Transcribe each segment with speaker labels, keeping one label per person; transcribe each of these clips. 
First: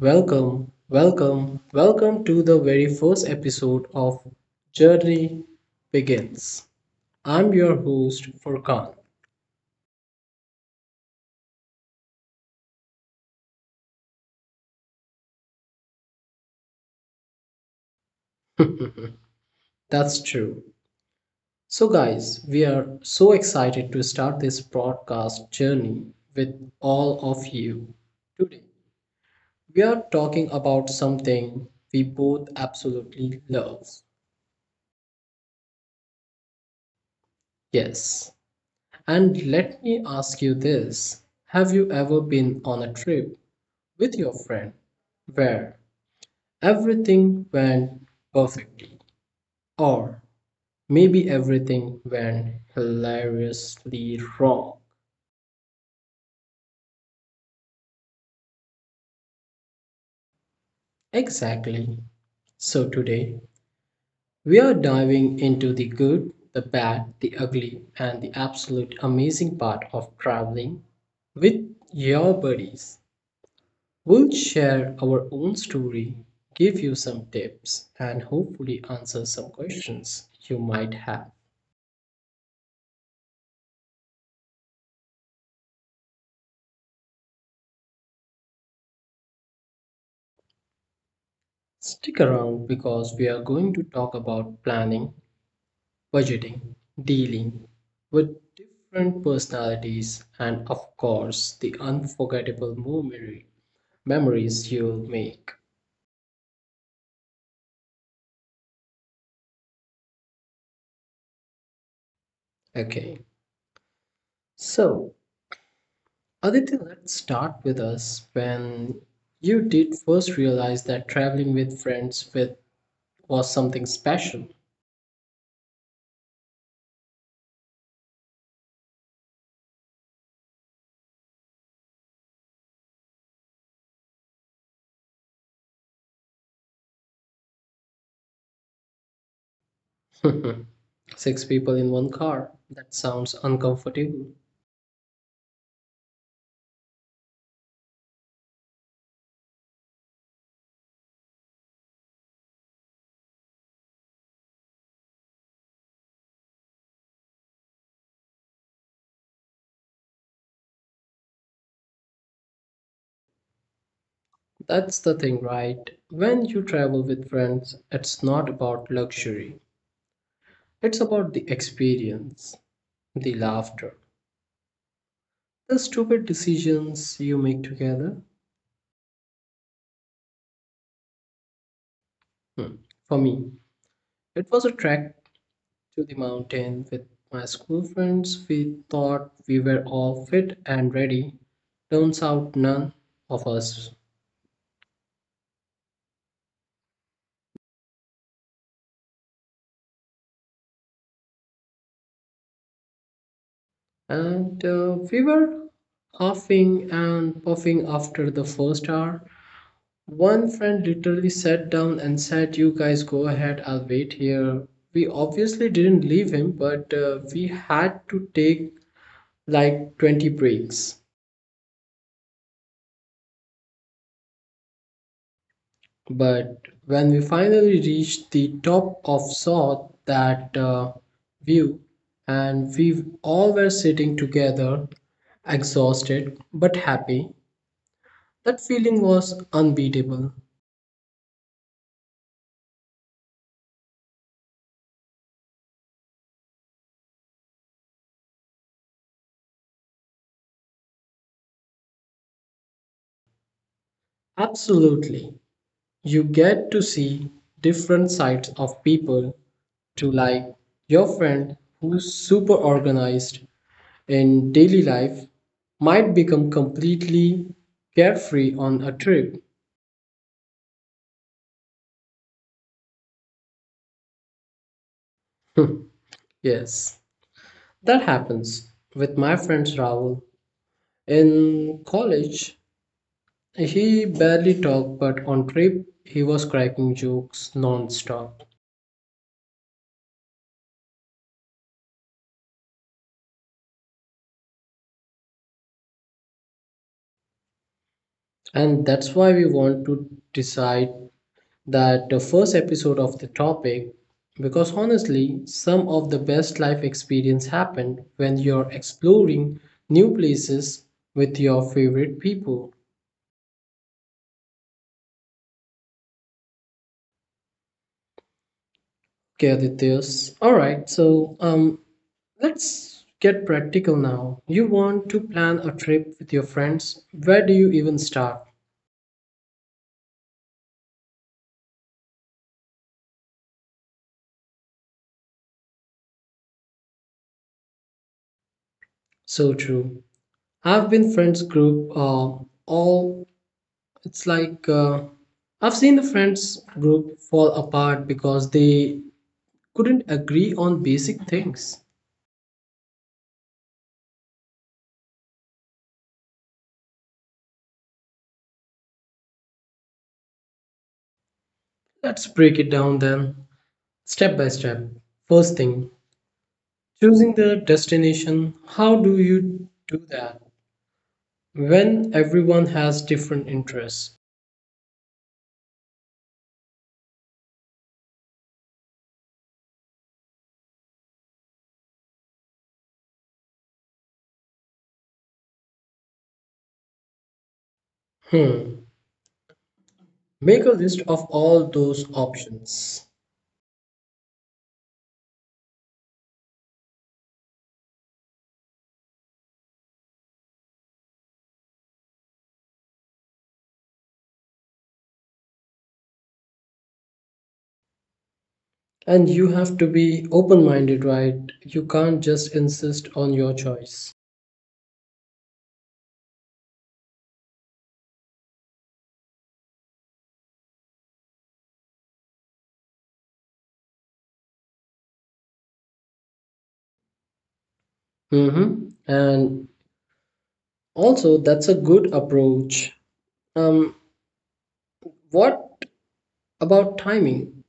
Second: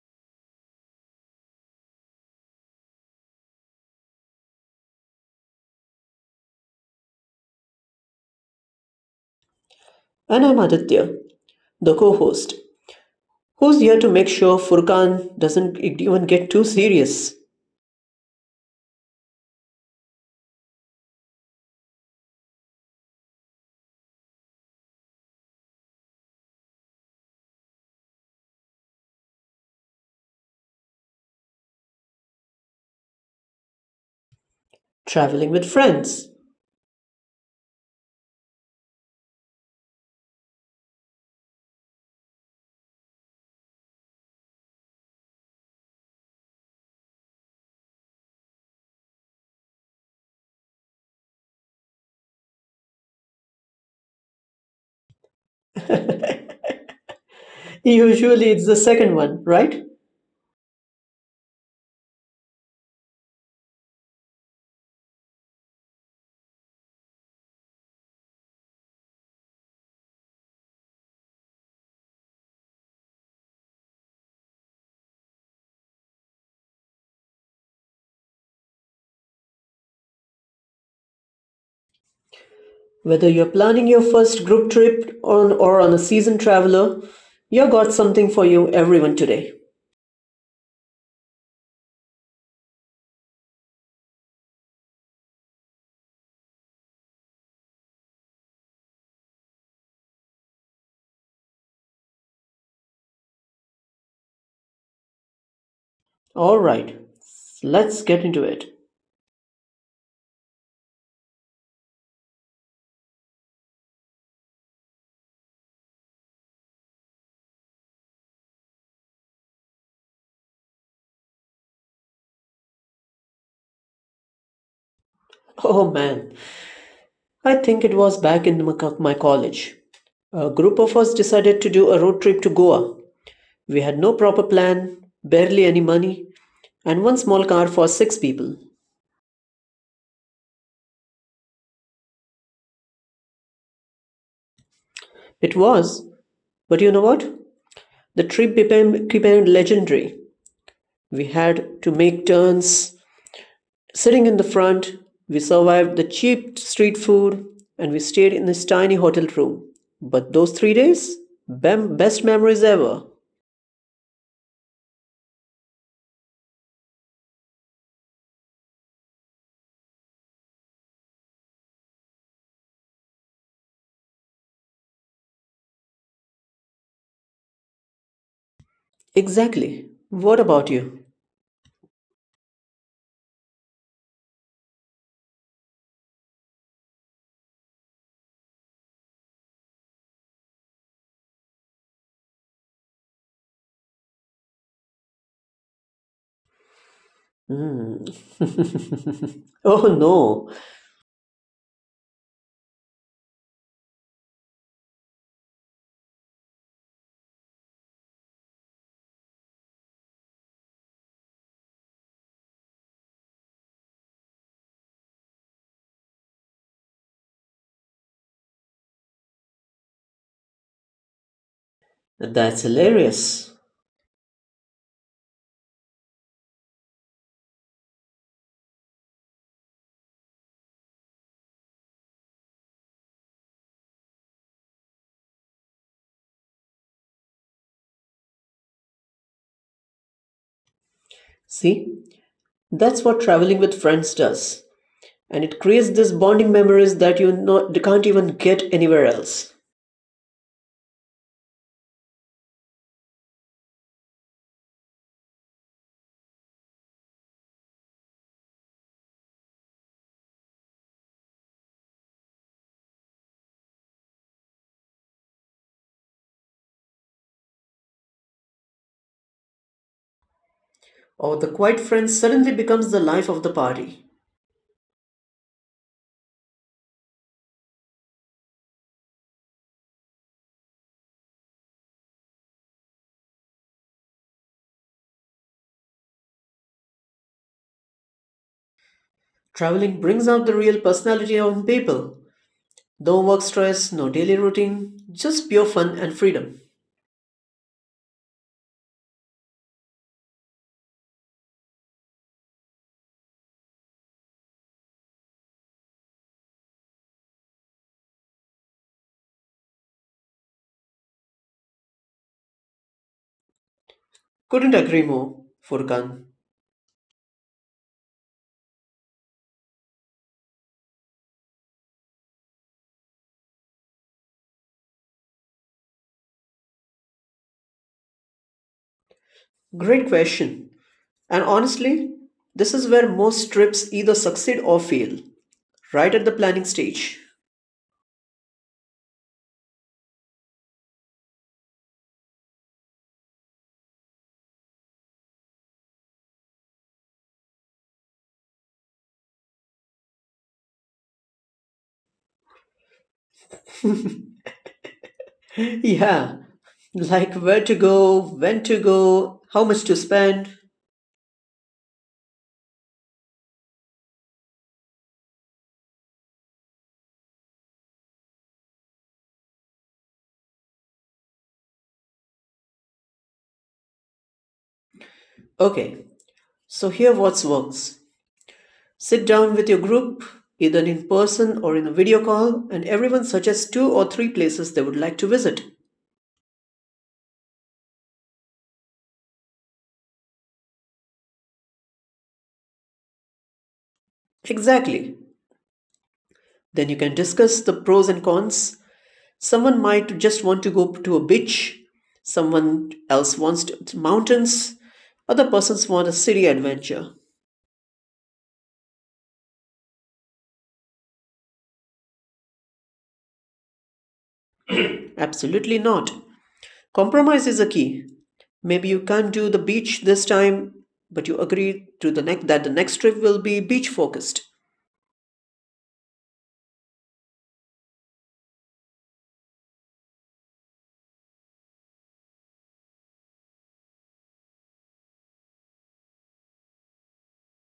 Speaker 1: welcome, welcome, welcome to the very first episode of Journey Begins. I'm your host Furkan.
Speaker 2: And I'm Aditya, the co host, who's here to make sure Furkan doesn't even get too serious
Speaker 1: That's true. So guys, we are so excited to start this broadcast journey with all of you. Today, we are talking about something we both absolutely love.
Speaker 2: traveling with friends.
Speaker 1: Yes. And let me ask you this. Have you ever been on a trip with your friend where everything went perfectly, or maybe everything went hilariously wrong?
Speaker 2: Usually it's the second one, right?
Speaker 1: Exactly. So today we are diving into the good, the bad, the ugly, and the absolute amazing part of traveling with your buddies. We'll share our own story, give you some tips, and hopefully answer some questions you might have.
Speaker 2: Whether you're planning your first group trip on, or on a seasoned traveler, you got something for you, everyone, today.
Speaker 1: Stick around because we are going to talk about planning, budgeting, dealing with different personalities, and of course, the unforgettable memories you'll make.
Speaker 2: Alright, let's get into it.
Speaker 1: Okay, so Aditi, let's start with us when you did first realize that traveling with friends with was something special.
Speaker 2: Oh man, I think it was back in my college. A group of us decided to do a road trip to Goa. We had no proper plan, barely any money, and one small car for six people.
Speaker 1: Six people in one car. That sounds uncomfortable.
Speaker 2: It was, but you know what? The trip became legendary. We had to make turns. Sitting in the front, we survived the cheap street food and we stayed in this tiny hotel room. But those 3 days? Best memories ever.
Speaker 1: That's the thing, right? When you travel with friends, it's not about luxury. It's about the experience, the laughter, the stupid decisions you make together.
Speaker 2: Exactly. What about you?
Speaker 1: Hmm. For me, it was a trek to the mountain with my school friends. We thought we were all fit and ready. Turns out none of us.
Speaker 2: Hmm. Oh no,
Speaker 1: And we were huffing and puffing after the first hour. One friend literally sat down and said, "You guys go ahead, I'll wait here." We obviously didn't leave him, but we had to take like 20 breaks.
Speaker 2: that's hilarious.
Speaker 1: But when we finally reached the top of saw that view, and we all were sitting together, exhausted but happy, that feeling was unbeatable.
Speaker 2: See, that's what traveling with friends does. And it creates these bonding memories that you can't even get anywhere else.
Speaker 1: Absolutely. You get to see different sides of people to like your friend who's super organized in daily life might become completely carefree on a trip.
Speaker 2: Or the quiet friend suddenly becomes the life of the party.
Speaker 1: Yes, that happens with my friend Rahul. In college, he barely talked, but on trip, he was cracking jokes non-stop.
Speaker 2: Traveling brings out the real personality of people. No work stress, no daily routine, just pure fun and freedom.
Speaker 1: And that's why we want to decide that the first episode of the topic because honestly, some of the best life experience happen when you're exploring new places with your favorite people.
Speaker 2: Couldn't agree more, Furkan.
Speaker 1: Okay, Adityas. All right, so let's get practical now. You want to plan a trip with your friends? Where do you even start?
Speaker 2: Great question. And honestly, this is where most trips either succeed or fail, right at the planning stage.
Speaker 1: So true. I've been friends group all. It's like I've seen the friends group fall apart because they couldn't agree on basic things.
Speaker 2: Yeah, like where to go, when to go, how much to spend.
Speaker 1: Let's break it down then, step by step. First thing, choosing the destination. How do you do that when everyone has different interests?
Speaker 2: Okay, so here what works. Sit down with your group, either in person or in a video call, and everyone suggests two or three places they would like to visit.
Speaker 1: Hmm, make a list of all those options.
Speaker 2: Exactly. Then you can discuss the pros and cons. Someone might just want to go to a beach, someone else wants to, mountains, other persons want a city adventure.
Speaker 1: And you have to be open minded, right? You can't just insist on your choice.
Speaker 2: Absolutely not. Compromise is a key. Maybe you can't do the beach this time, but you agree to the next trip will be beach focused.
Speaker 1: Mm-hmm. And also, that's a good approach. Um, what about timing?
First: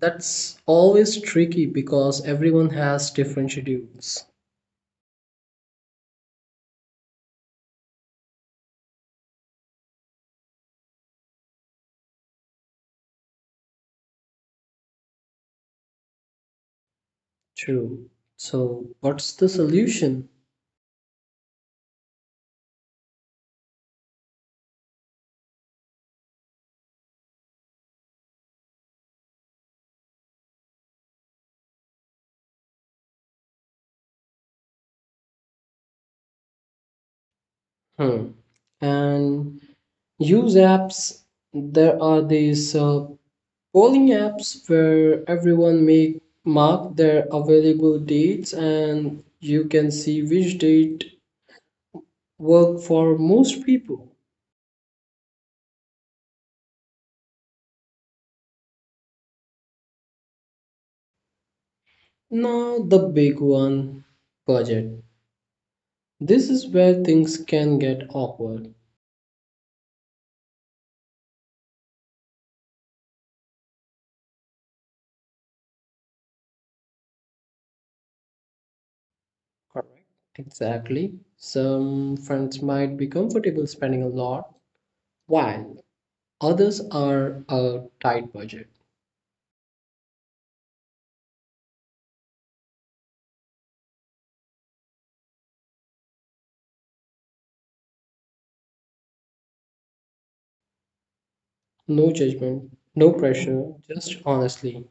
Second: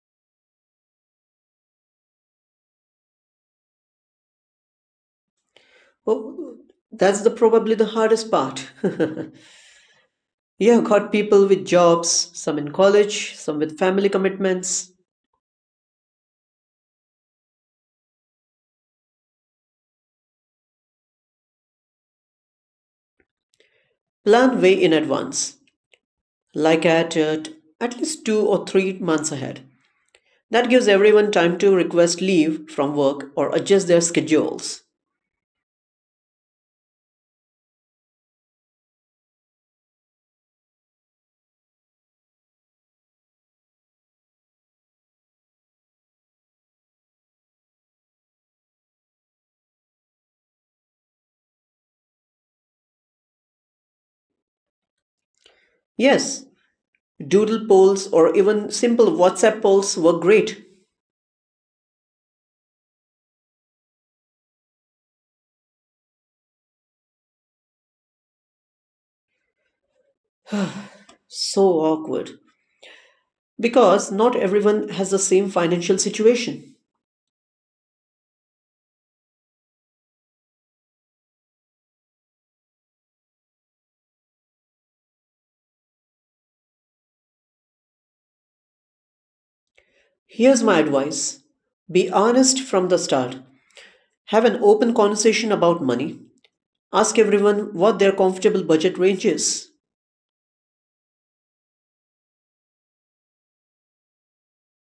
Speaker 1: That's always tricky because everyone has different schedules.
Speaker 2: Oh, that's the probably the hardest part. Yeah, got people with jobs, some in college, some with family commitments.
Speaker 1: True. So, what's the solution?
Speaker 2: Plan way in advance, like at least 2 or 3 months ahead. That gives everyone time to request leave from work or adjust their schedules.
Speaker 1: Hmm. And use apps. There are these polling apps where everyone make mark their available dates, and you can see which date work for most people.
Speaker 2: Yes, doodle polls or even simple WhatsApp polls were great.
Speaker 1: Now, the big one, budget. This is where things can get awkward.
Speaker 2: So awkward. Because not everyone has the same financial situation.
Speaker 1: Correct. Exactly. Some friends might be comfortable spending a lot, while others are a tight budget.
Speaker 2: Here's my advice, be honest from the start. Have an open conversation about money. Ask everyone what their comfortable budget range is.
Speaker 1: No judgment, no pressure, just honestly.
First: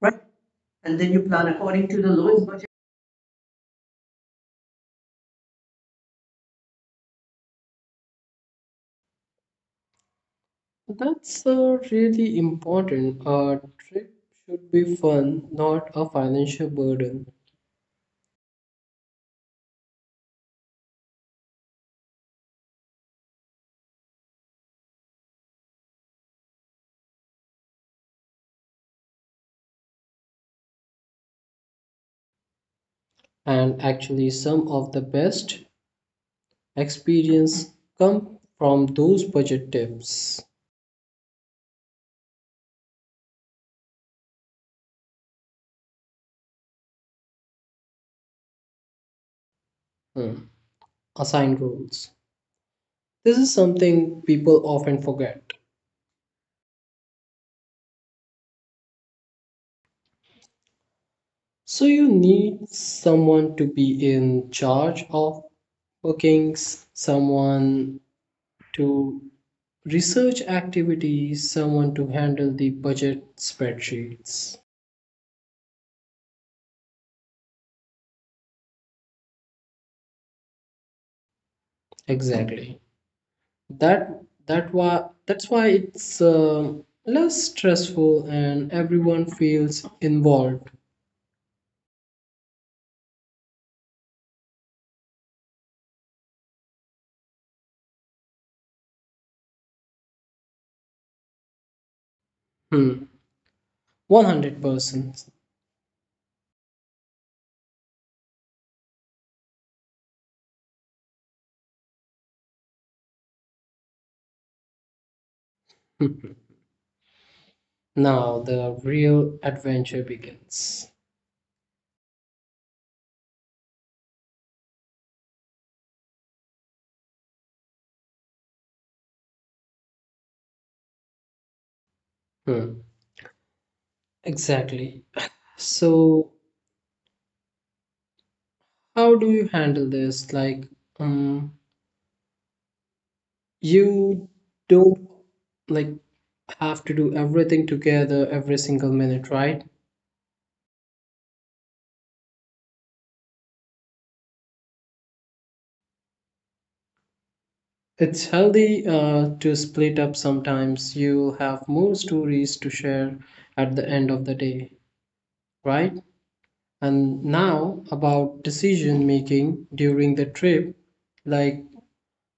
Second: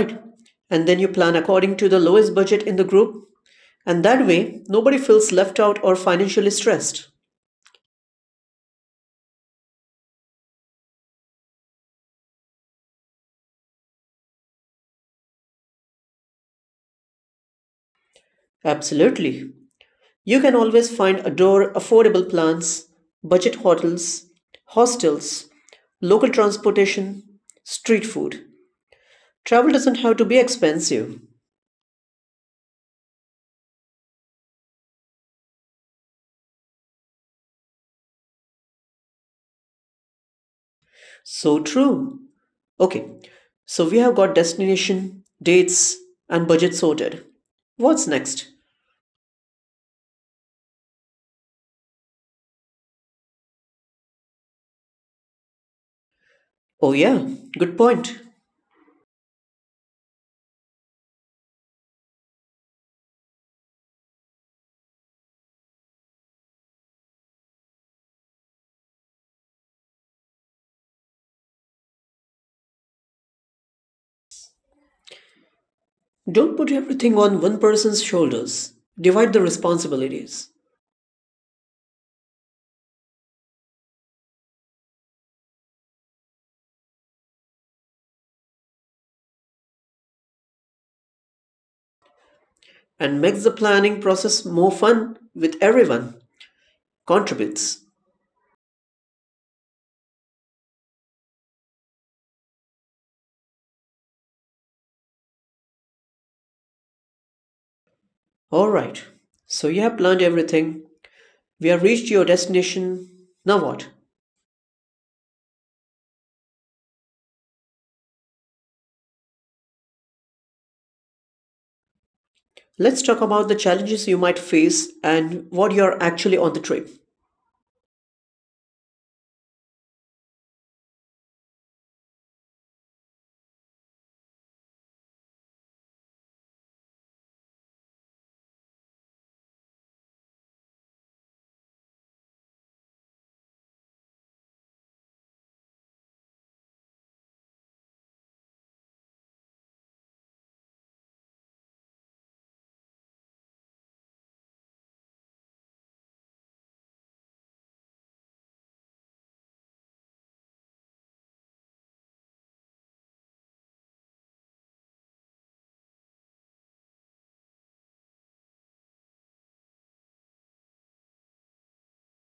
Speaker 1: Right.
Speaker 2: And
Speaker 1: And
Speaker 2: then you
Speaker 1: then you
Speaker 2: plan
Speaker 1: plan
Speaker 2: according
Speaker 1: according
Speaker 2: to
Speaker 1: to
Speaker 2: the
Speaker 1: the
Speaker 2: lowest
Speaker 1: lowest
Speaker 2: budget
Speaker 1: budget.
Speaker 2: in the group. And that way, nobody feels left out or financially stressed.
Speaker 1: That's really important. A trip should be fun, not a financial burden.
Speaker 2: Absolutely. You can always find adore affordable plans, budget hotels, hostels, local transportation, street food. Travel doesn't have to be expensive.
Speaker 1: And actually, some of the best experience come from those budget tips.
Speaker 2: So true. Okay, so we have got destination, dates, and budget sorted. What's next?
Speaker 1: Hmm. Assign roles. This is something people often forget.
Speaker 2: Oh, yeah, good point.
Speaker 1: So, you need someone to be in charge of bookings, someone to research activities, someone to handle the budget spreadsheets.
Speaker 2: Don't put everything on one person's shoulders. Divide the responsibilities
Speaker 1: Exactly. That that's why it's less stressful and everyone feels involved.
Speaker 2: and makes the planning process more fun with everyone. Contributes.
Speaker 1: Hmm. 100%.
Speaker 2: Alright, so you have planned everything. We have reached your destination. Now what?
Speaker 1: Now the real adventure begins.
Speaker 2: Let's talk about the challenges you might face and what you're actually on the trip.
Speaker 1: Hmm. Exactly. So, how do you handle this? Like, um, you don't like have to do everything together every single minute, right? It's healthy to split up sometimes. You'll have more stories to share at the end of the day, right? And now about decision making during the trip, like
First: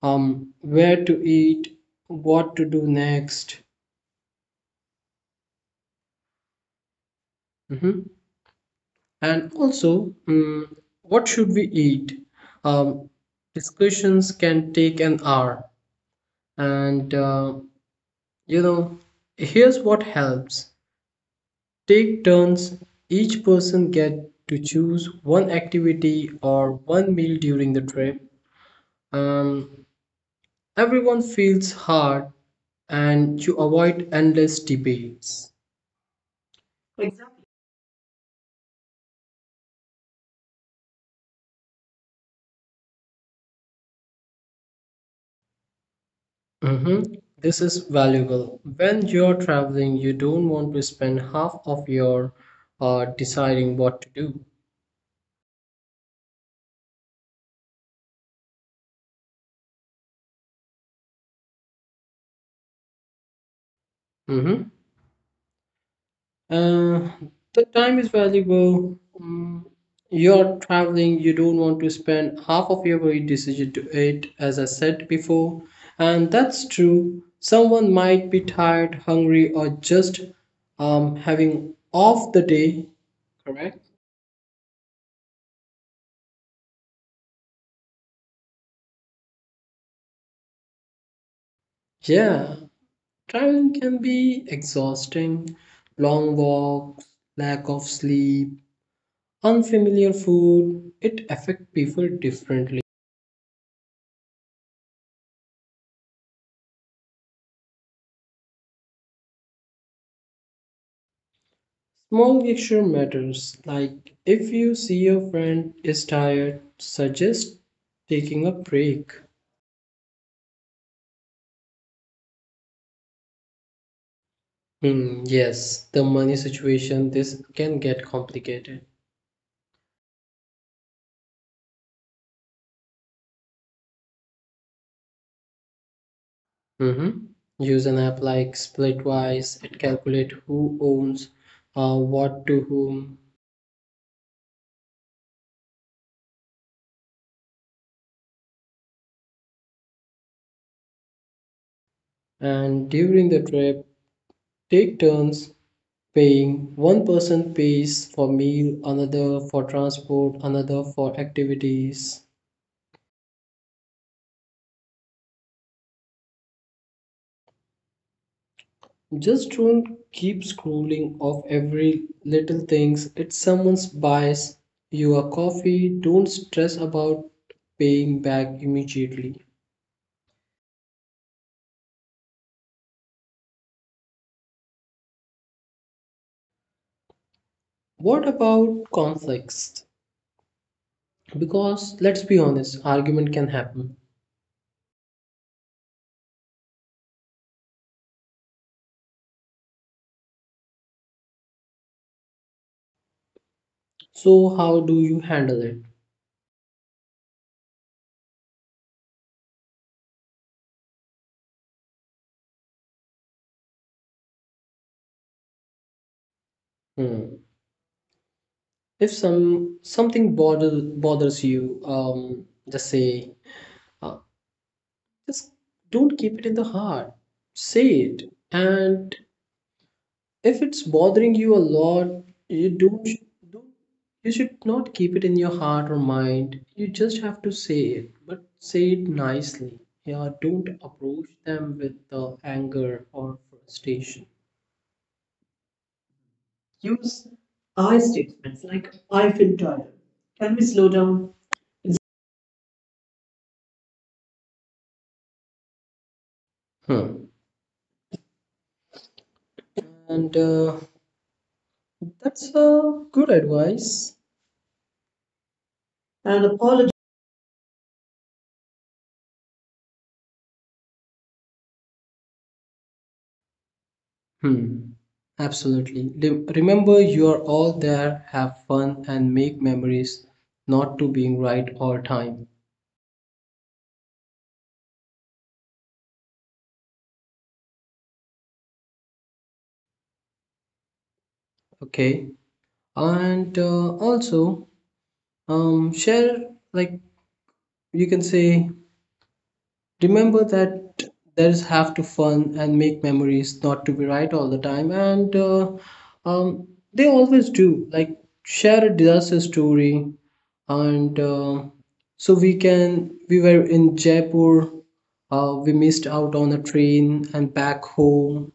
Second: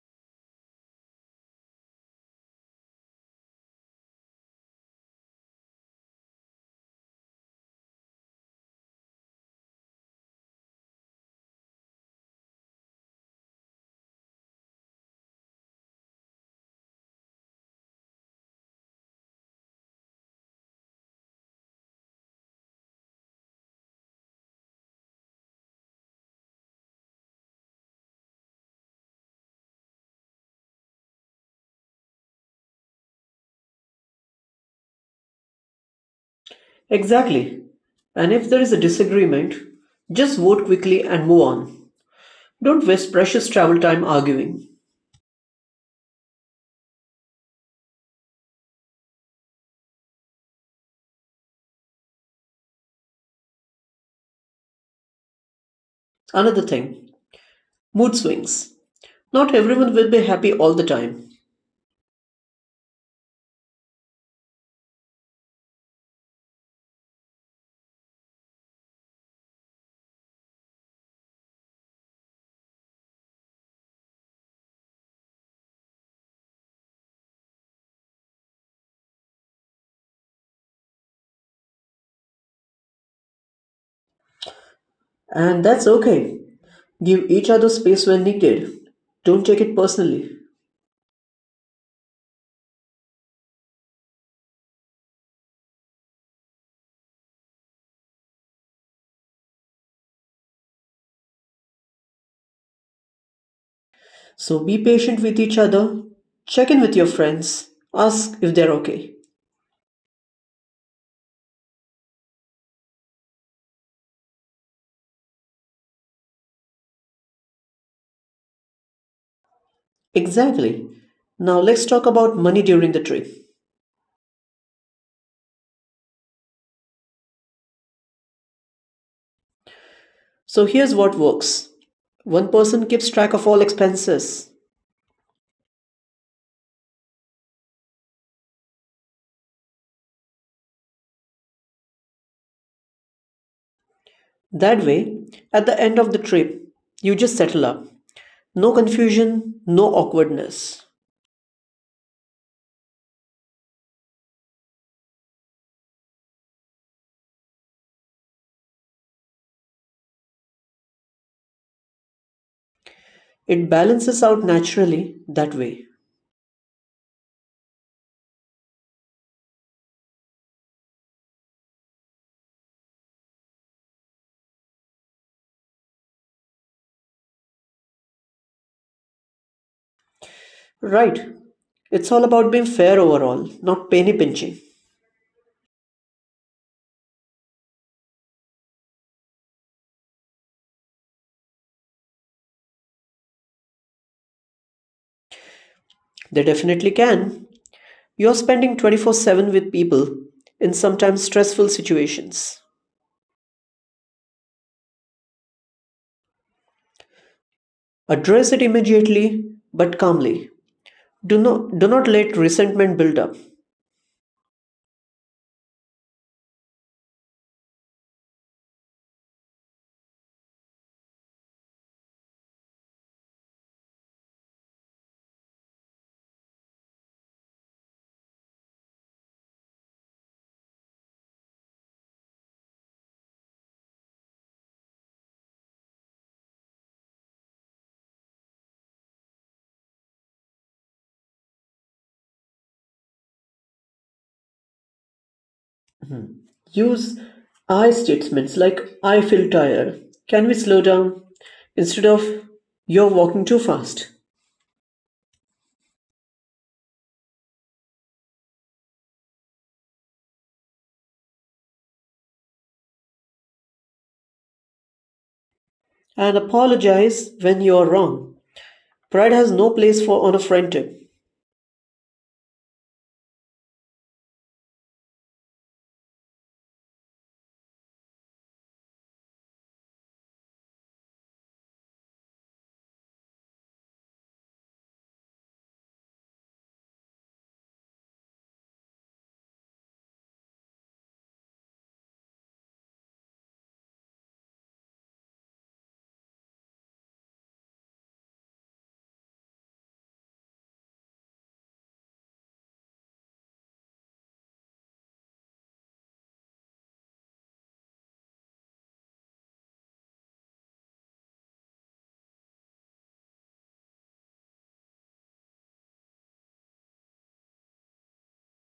Speaker 1: where to eat, what to do next. Mhm. And also, mm, what should we eat? Um, discussions can take an hour. And you know, here's what helps take turns. Each person get to choose one activity or one meal during the trip. Um, everyone feels hard and you avoid endless debates.
Speaker 2: Exactly. And if there is a disagreement, just vote quickly and move on. Don't waste precious travel time arguing.
Speaker 1: Mm-hmm. This is valuable. When you're traveling, you don't want to spend half of your deciding what to do.
Speaker 2: Another thing, mood swings. Not everyone will be happy all the time.
Speaker 1: Mm-hmm. Uh, the time is valuable. Mm, you're traveling, you don't want to spend half of your very decision to it, as I said before. And that's true. Someone might be tired, hungry, or just having off the day. Correct?
Speaker 2: And that's okay. Give each other space when needed. Don't take it personally.
Speaker 1: Yeah. Traveling can be exhausting, long walks, lack of sleep, unfamiliar food. It affects people differently.
Speaker 2: So be patient with each other. Check in with your friends. Ask if they're okay.
Speaker 1: Small gesture matters, like if you see your friend is tired, suggest taking a break.
Speaker 2: Exactly. Now let's talk about money during the trip.
Speaker 1: Hmm, yes, the money situation, this can get complicated.
Speaker 2: So here's what works. One person keeps track of all expenses.
Speaker 1: Mm-hmm. Use an app like Splitwise, it calculates who owns what to whom,
Speaker 2: That way, at the end of the trip, you just settle up. No confusion, no awkwardness.
Speaker 1: and during the trip, take turns paying. One person pays for meal, another for transport, another for activities.
Speaker 2: It balances out naturally that way.
Speaker 1: Just don't keep scrolling off every little things. It's someone's buys you a coffee, don't stress about paying back immediately.
Speaker 2: Right. It's all about being fair overall, not penny pinching.
Speaker 1: What about conflicts? Because let's be honest, argument can happen.
Speaker 2: They definitely can. You're spending 24/7 with people in sometimes stressful situations.
Speaker 1: So how do you handle it?
Speaker 2: Address it immediately but calmly. Do not let resentment build up.
Speaker 1: Hmm. If bothers you, just say, uh, just don't keep it in the heart. Say it, and if it's bothering you a lot, you don't you should not keep it in your heart or mind. You just have to say it, but say it nicely. Yeah, don't approach them with anger or frustration.
Speaker 2: Use
Speaker 1: Use
Speaker 2: "I"
Speaker 1: I
Speaker 2: statements
Speaker 1: statements like
Speaker 2: like "I
Speaker 1: I
Speaker 2: feel
Speaker 1: feel tired.
Speaker 2: tired", "Can we
Speaker 1: Can we
Speaker 2: slow
Speaker 1: slow
Speaker 2: down"
Speaker 1: down?
Speaker 2: instead of "You're walking too fast",
Speaker 1: Hmm. And that's a good advice.
Speaker 2: and
Speaker 1: And apologize.
Speaker 2: apologize when you're wrong. Pride has no place for on a friendship.
Speaker 1: Hmm. Absolutely. Remember, you are all there, have fun, and make memories, not to being right all time. Okay. And also, share like you can say remember that there is have to fun and make memories, not to be right all the time. And they always do. Like share a disaster story, and so we can. We were in Jaipur. We missed out on a train and back home.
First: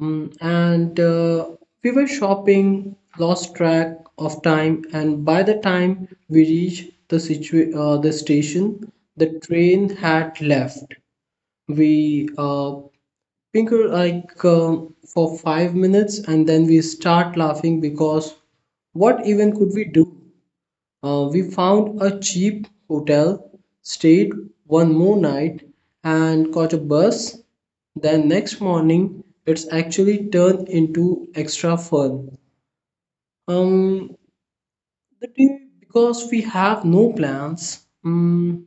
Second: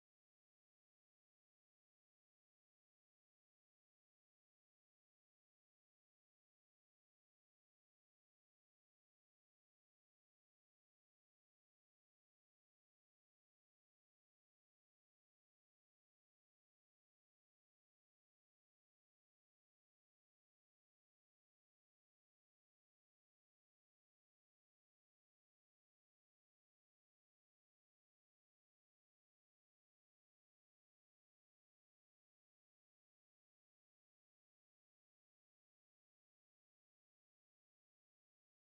Speaker 1: Mm, and we were shopping, lost track of time, and by the time we reached the the station, the train had left. We pinker like for 5 minutes and then we start laughing because what even could we do? We found a cheap hotel, stayed one more night and caught a bus then next morning. It's actually turned into extra fun um the day because we have no plans.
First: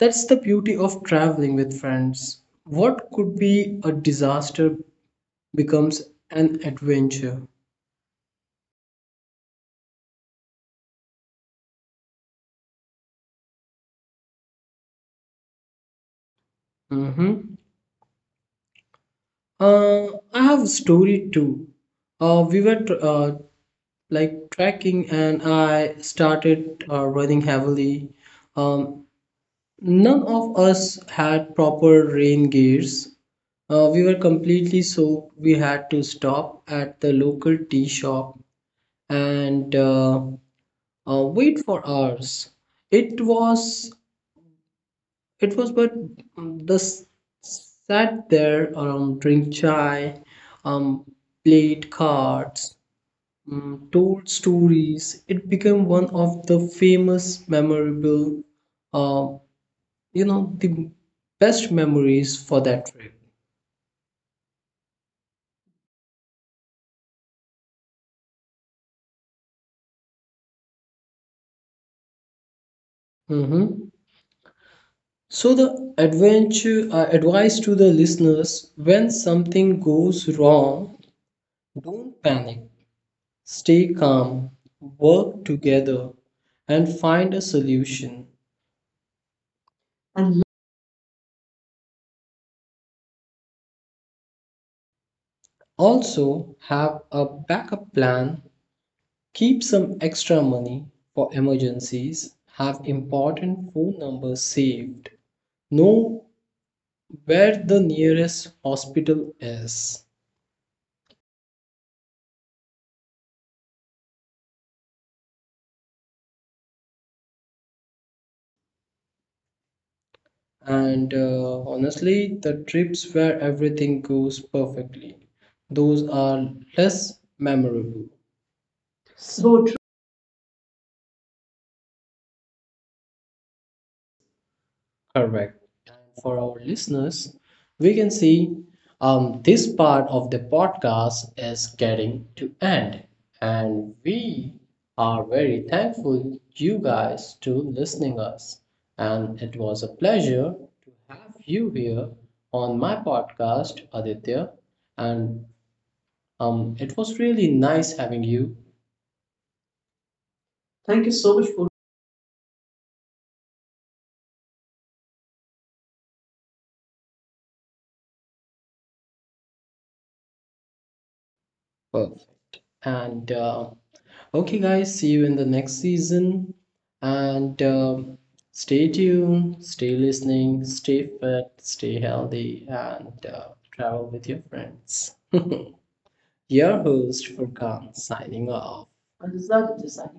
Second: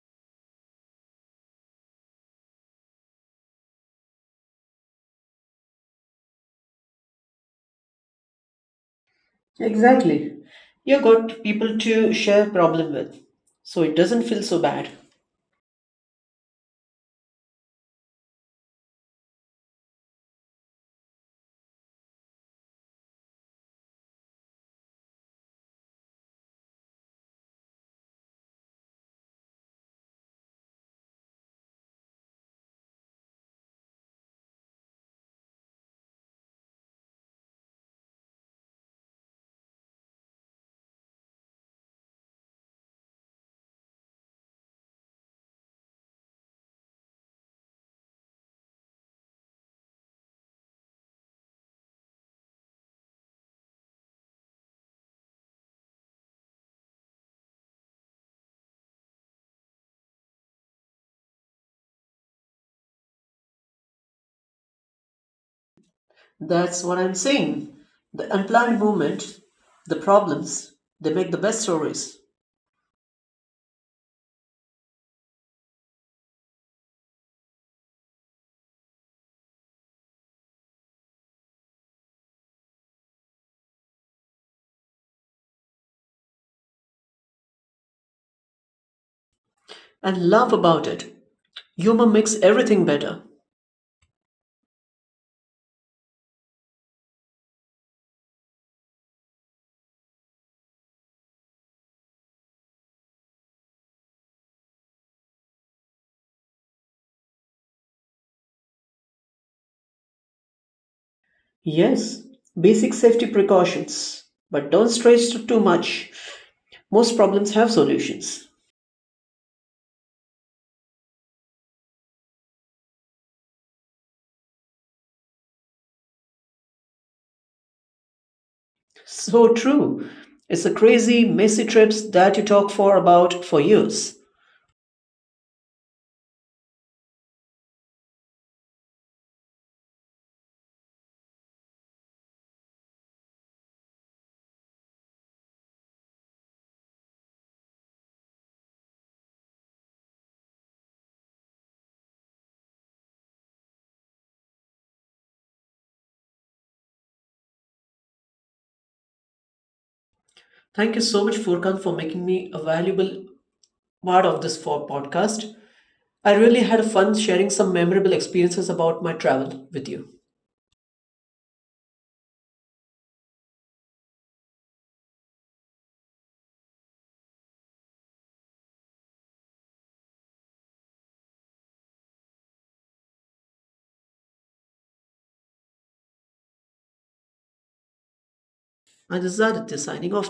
Speaker 1: That's the beauty of traveling with friends. What could be a disaster becomes an adventure.
Speaker 2: Exactly. You got people to share problem with, so it doesn't feel so bad.
Speaker 1: Mhm. Uh, I have a story too. Uh, we were tr- uh, like trekking, and I started running heavily. Um, none of us had proper rain gears. We were completely soaked. We had to stop at the local tea shop and wait for hours. It was, it was, but um, the s- sat there, drink chai, um, played cards, told stories. It became one of the famous, memorable, uh, you know, the best memories for that trip.
Speaker 2: That's what I'm saying. The unplanned movement, the problems, they make the best stories.
Speaker 1: Mm-hmm. So the adventure advice to the listeners: when something goes wrong, don't panic. Stay calm, work together, and find a solution.
Speaker 2: And
Speaker 1: And
Speaker 2: laugh about it. Humor makes everything better.
Speaker 1: also, have a backup plan, keep some extra money for emergencies, have important phone numbers saved, know where the nearest hospital is.
Speaker 2: Yes, basic safety precautions. But don't stretch to too much. Most problems have solutions.
Speaker 1: And honestly, the trips where everything goes perfectly, those are less memorable. So
Speaker 2: So true. It's the crazy, messy trips that you talk for about for years.
Speaker 1: correct. For our listeners, we can see this part of the podcast is getting to end, and we are very thankful you guys to listening us. And it was a pleasure to have you here on my podcast, Aditya. And it was really nice having you.
Speaker 2: Thank
Speaker 1: Thank you
Speaker 2: you so
Speaker 1: so
Speaker 2: much,
Speaker 1: much for.
Speaker 2: Furkan, for making me a valuable part of this for podcast. I really had fun sharing some memorable experiences about my travel with you.
Speaker 1: Perfect. And okay, guys, see you in the next season. And stay tuned, stay listening, stay fit, stay healthy, and travel with your friends. Your host, Furkan, signing off.
Speaker 2: And this is Aditya
Speaker 1: Like
Speaker 2: signing off.